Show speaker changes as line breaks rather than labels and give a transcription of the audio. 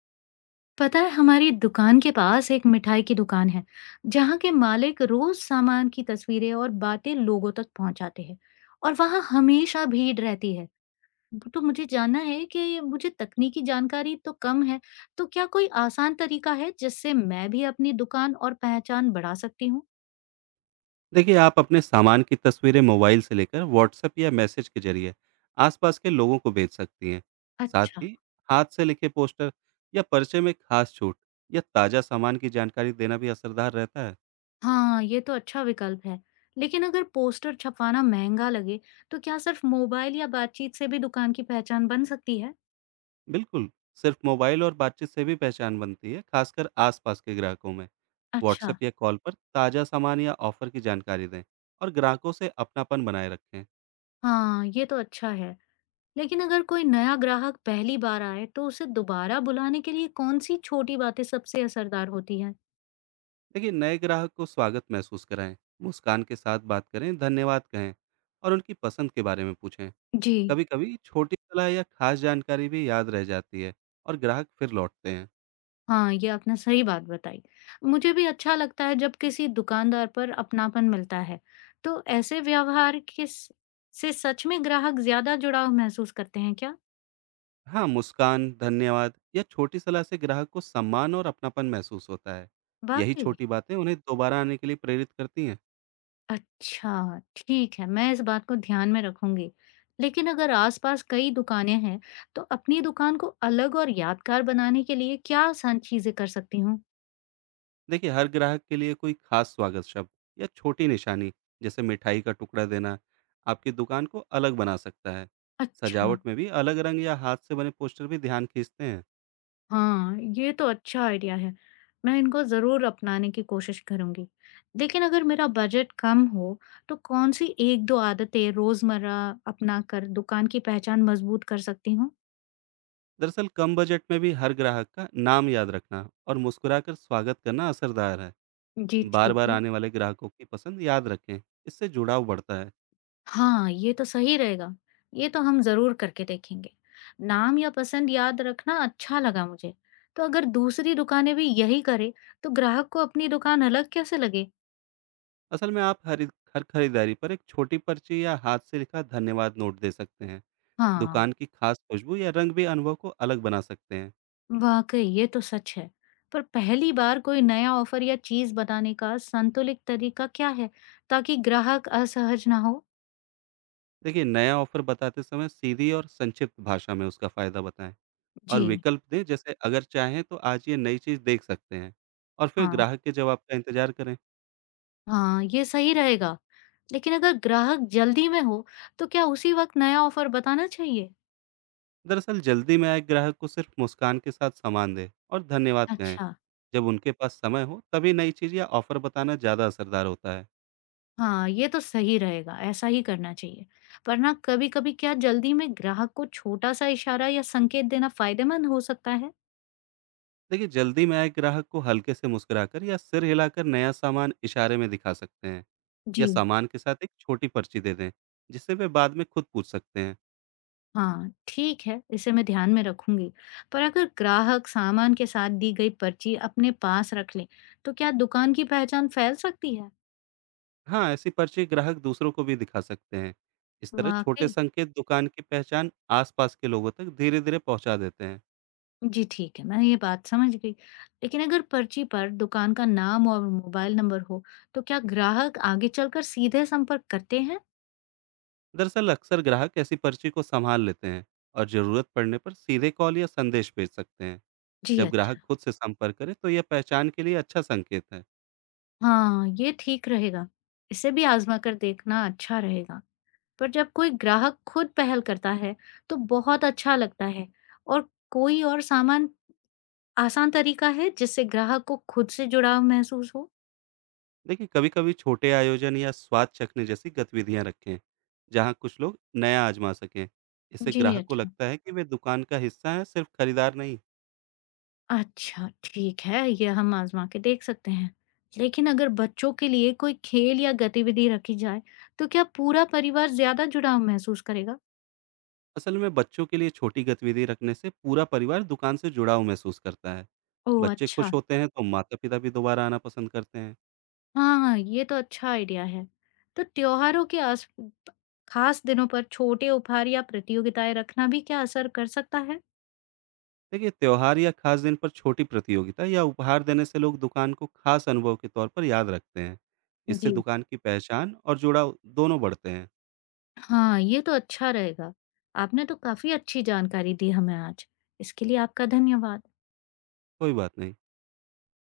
पता है हमारी दुकान के पास एक मिठाई की दुकान है, जहाँ के मालिक रोज सामान की तस्वीरें और बातें लोगों तक पहुंचाते हैं और वहाँ हमेशा भीड़ रहती है। तो मुझे जानना है कि मुझे तकनीकी जानकारी तो कम है, तो क्या कोई आसान तरीका है जिससे मैं भी अपनी दुकान और पहचान बढ़ा सकती हूँ।
देखिए, आप अपने सामान की तस्वीरें मोबाइल से लेकर व्हाट्सएप या मैसेज के जरिए आसपास के लोगों को भेज सकती हैं। साथ
अच्छा।
ही हाथ से लिखे पोस्टर या पर्चे में खास छूट या ताज़ा सामान की जानकारी देना भी असरदार रहता है।
हाँ ये तो अच्छा विकल्प है, लेकिन अगर पोस्टर छपवाना महंगा लगे तो क्या सिर्फ मोबाइल या बातचीत से भी दुकान की पहचान बन सकती है।
बिल्कुल, सिर्फ मोबाइल और बातचीत से भी पहचान बनती है, खासकर आसपास के ग्राहकों में।
अच्छा।
व्हाट्सएप या कॉल पर ताज़ा सामान या ऑफर की जानकारी दें और ग्राहकों से अपनापन बनाए रखें।
हाँ ये तो अच्छा है, लेकिन अगर कोई नया ग्राहक पहली बार आए तो उसे दोबारा बुलाने के लिए कौन सी छोटी बातें सबसे असरदार होती हैं?
देखिए, नए ग्राहक को स्वागत महसूस कराएं, मुस्कान के साथ बात करें, धन्यवाद कहें और उनकी पसंद के बारे में पूछें।
जी।
कभी कभी छोटी सलाह या खास जानकारी भी याद रह जाती है और ग्राहक फिर लौटते हैं।
हाँ, ये आपने सही बात बताई। मुझे भी अच्छा लगता है जब किसी दुकानदार पर अपनापन मिलता है। तो ऐसे व्यवहार के से सच में ग्राहक ज्यादा जुड़ाव महसूस करते हैं क्या?
हाँ, मुस्कान, धन्यवाद या छोटी सलाह से ग्राहक को सम्मान और अपनापन महसूस होता है। यही
वाकई।
छोटी बातें उन्हें दोबारा आने के लिए प्रेरित करती हैं।
अच्छा, ठीक है, मैं इस बात को ध्यान में रखूंगी। लेकिन अगर आसपास कई दुकानें हैं, तो अपनी दुकान को अलग और यादगार बनाने के लिए क्या आसान चीजें कर सकती हूँ?
देखिए, हर ग्राहक के लिए कोई खास स्वागत शब्द या छोटी निशानी, जैसे मिठाई का टुकड़ा देना, आपकी दुकान को अलग बना सकता है।
अच्छा।
सजावट में भी अलग रंग या हाथ से बने पोस्टर भी ध्यान खींचते हैं।
हाँ, ये तो अच्छा आइडिया है। मैं इनको ज़रूर अपनाने की कोशिश करूँगी। लेकिन अगर मेरा बजट कम हो, तो कौन-सी 1-2 आदतें रोज़मर्रा अपनाकर दुकान की पहचान मज़बूत कर सकती हूँ?
दरअसल कम बजट में भी हर ग्राहक का नाम याद रखना और मुस्कुराकर स्वागत करना असरदार है।
जी, ठीक
बार-बार
है।
आने वाले ग्राहकों की पसंद याद रखें, इससे जुड़ाव बढ़ता है।
हाँ, ये तो सही रहेगा। ये तो हम ज़रूर करके देखेंगे। नाम या पसंद याद रखना अच्छा लगा मुझे। तो अगर दूसरी दुकानें भी यही करें, तो ग्राहक को अपनी दुकान अलग कैसे लगे?
असल में आप हर हर खरीदारी पर एक छोटी पर्ची या हाथ से लिखा धन्यवाद नोट दे सकते हैं।
हाँ।
दुकान की खास खुशबू या रंग भी अनुभव को अलग बना सकते हैं।
वाकई ये तो सच है। पर पहली बार कोई नया ऑफर या चीज बताने का संतुलित तरीका क्या है, ताकि ग्राहक असहज ना हो?
देखिए, नया ऑफ़र बताते समय सीधी और संक्षिप्त भाषा में उसका फ़ायदा बताएँ
जी।
और विकल्प दें, जैसे अगर चाहें तो आज ये नई चीज़ देख सकते हैं, और फिर
हाँ,
ग्राहक के जवाब का इंतज़ार करें।
हाँ, ये सही रहेगा। लेकिन अगर ग्राहक जल्दी में हो, तो क्या उसी वक्त नया ऑफर बताना चाहिए?
दरअसल जल्दी में आए ग्राहक को सिर्फ़ मुस्कान के साथ सामान दें और धन्यवाद कहें।
अच्छा।
जब उनके पास समय हो तभी नई चीज़ या ऑफ़र बताना ज़्यादा असरदार होता है।
हाँ, ये तो सही रहेगा, ऐसा ही करना चाहिए। पर ना, कभी कभी क्या जल्दी में ग्राहक को छोटा सा इशारा या संकेत देना फायदेमंद हो सकता है?
देखिए, जल्दी में आए ग्राहक को हल्के से मुस्कुराकर या सिर हिलाकर नया सामान इशारे में दिखा सकते हैं, या
जी।
सामान के साथ एक छोटी पर्ची दे दें, जिससे वे बाद में खुद पूछ सकते हैं।
हाँ, ठीक है, इसे मैं ध्यान में रखूंगी। पर अगर ग्राहक सामान के साथ दी गई पर्ची अपने पास रख ले, तो क्या दुकान की पहचान फैल सकती है?
हाँ, ऐसे पर्चे ग्राहक दूसरों को भी दिखा सकते हैं। इस तरह छोटे
वाकई?
संकेत दुकान की पहचान आसपास के लोगों तक धीरे-धीरे पहुंचा देते हैं।
जी ठीक है, मैं ये बात समझ गई। लेकिन अगर पर्ची पर दुकान का नाम और मोबाइल नंबर हो, तो क्या ग्राहक आगे चलकर सीधे संपर्क करते हैं?
दरअसल अक्सर ग्राहक ऐसी पर्ची को संभाल लेते हैं और ज़रूरत पड़ने पर सीधे कॉल या संदेश भेज सकते हैं।
जी,
जब ग्राहक
अच्छा।
खुद से संपर्क करे तो यह पहचान के लिए अच्छा संकेत है।
हाँ, ये ठीक रहेगा। इसे भी आजमा कर देखना अच्छा रहेगा। पर जब कोई ग्राहक खुद पहल करता है, तो बहुत अच्छा लगता है। और कोई और सामान आसान तरीका है जिससे ग्राहक को खुद से जुड़ाव महसूस हो?
देखिए, कभी-कभी छोटे आयोजन या स्वाद चखने जैसी गतिविधियां रखें, जहां कुछ लोग नया आजमा सकें। इससे
जी,
ग्राहक को
अच्छा।
लगता है कि वे दुकान का हिस्सा हैं, सिर्फ खरीदार नहीं।
अच्छा, ठीक है, ये हम आजमा के देख सकते हैं। लेकिन अगर बच्चों के लिए कोई खेल या गतिविधि रखी जाए, तो क्या पूरा परिवार ज्यादा जुड़ाव महसूस करेगा?
असल में बच्चों के लिए छोटी गतिविधि रखने से पूरा परिवार दुकान से जुड़ा हुआ महसूस करता है।
ओ,
बच्चे
अच्छा।
खुश होते हैं तो माता पिता भी दोबारा आना पसंद करते हैं।
हाँ, ये तो अच्छा आइडिया है। तो त्योहारों के आस खास दिनों पर छोटे उपहार या प्रतियोगिताएं रखना भी क्या असर कर सकता है?
देखिए, त्योहार या खास दिन पर छोटी प्रतियोगिता या उपहार देने से लोग दुकान को खास अनुभव के तौर पर याद रखते हैं। इससे
जी।
दुकान की पहचान और जुड़ाव दोनों बढ़ते हैं।
हाँ, ये तो अच्छा रहेगा। आपने तो काफ़ी अच्छी जानकारी दी हमें आज। इसके लिए आपका धन्यवाद।
कोई बात नहीं।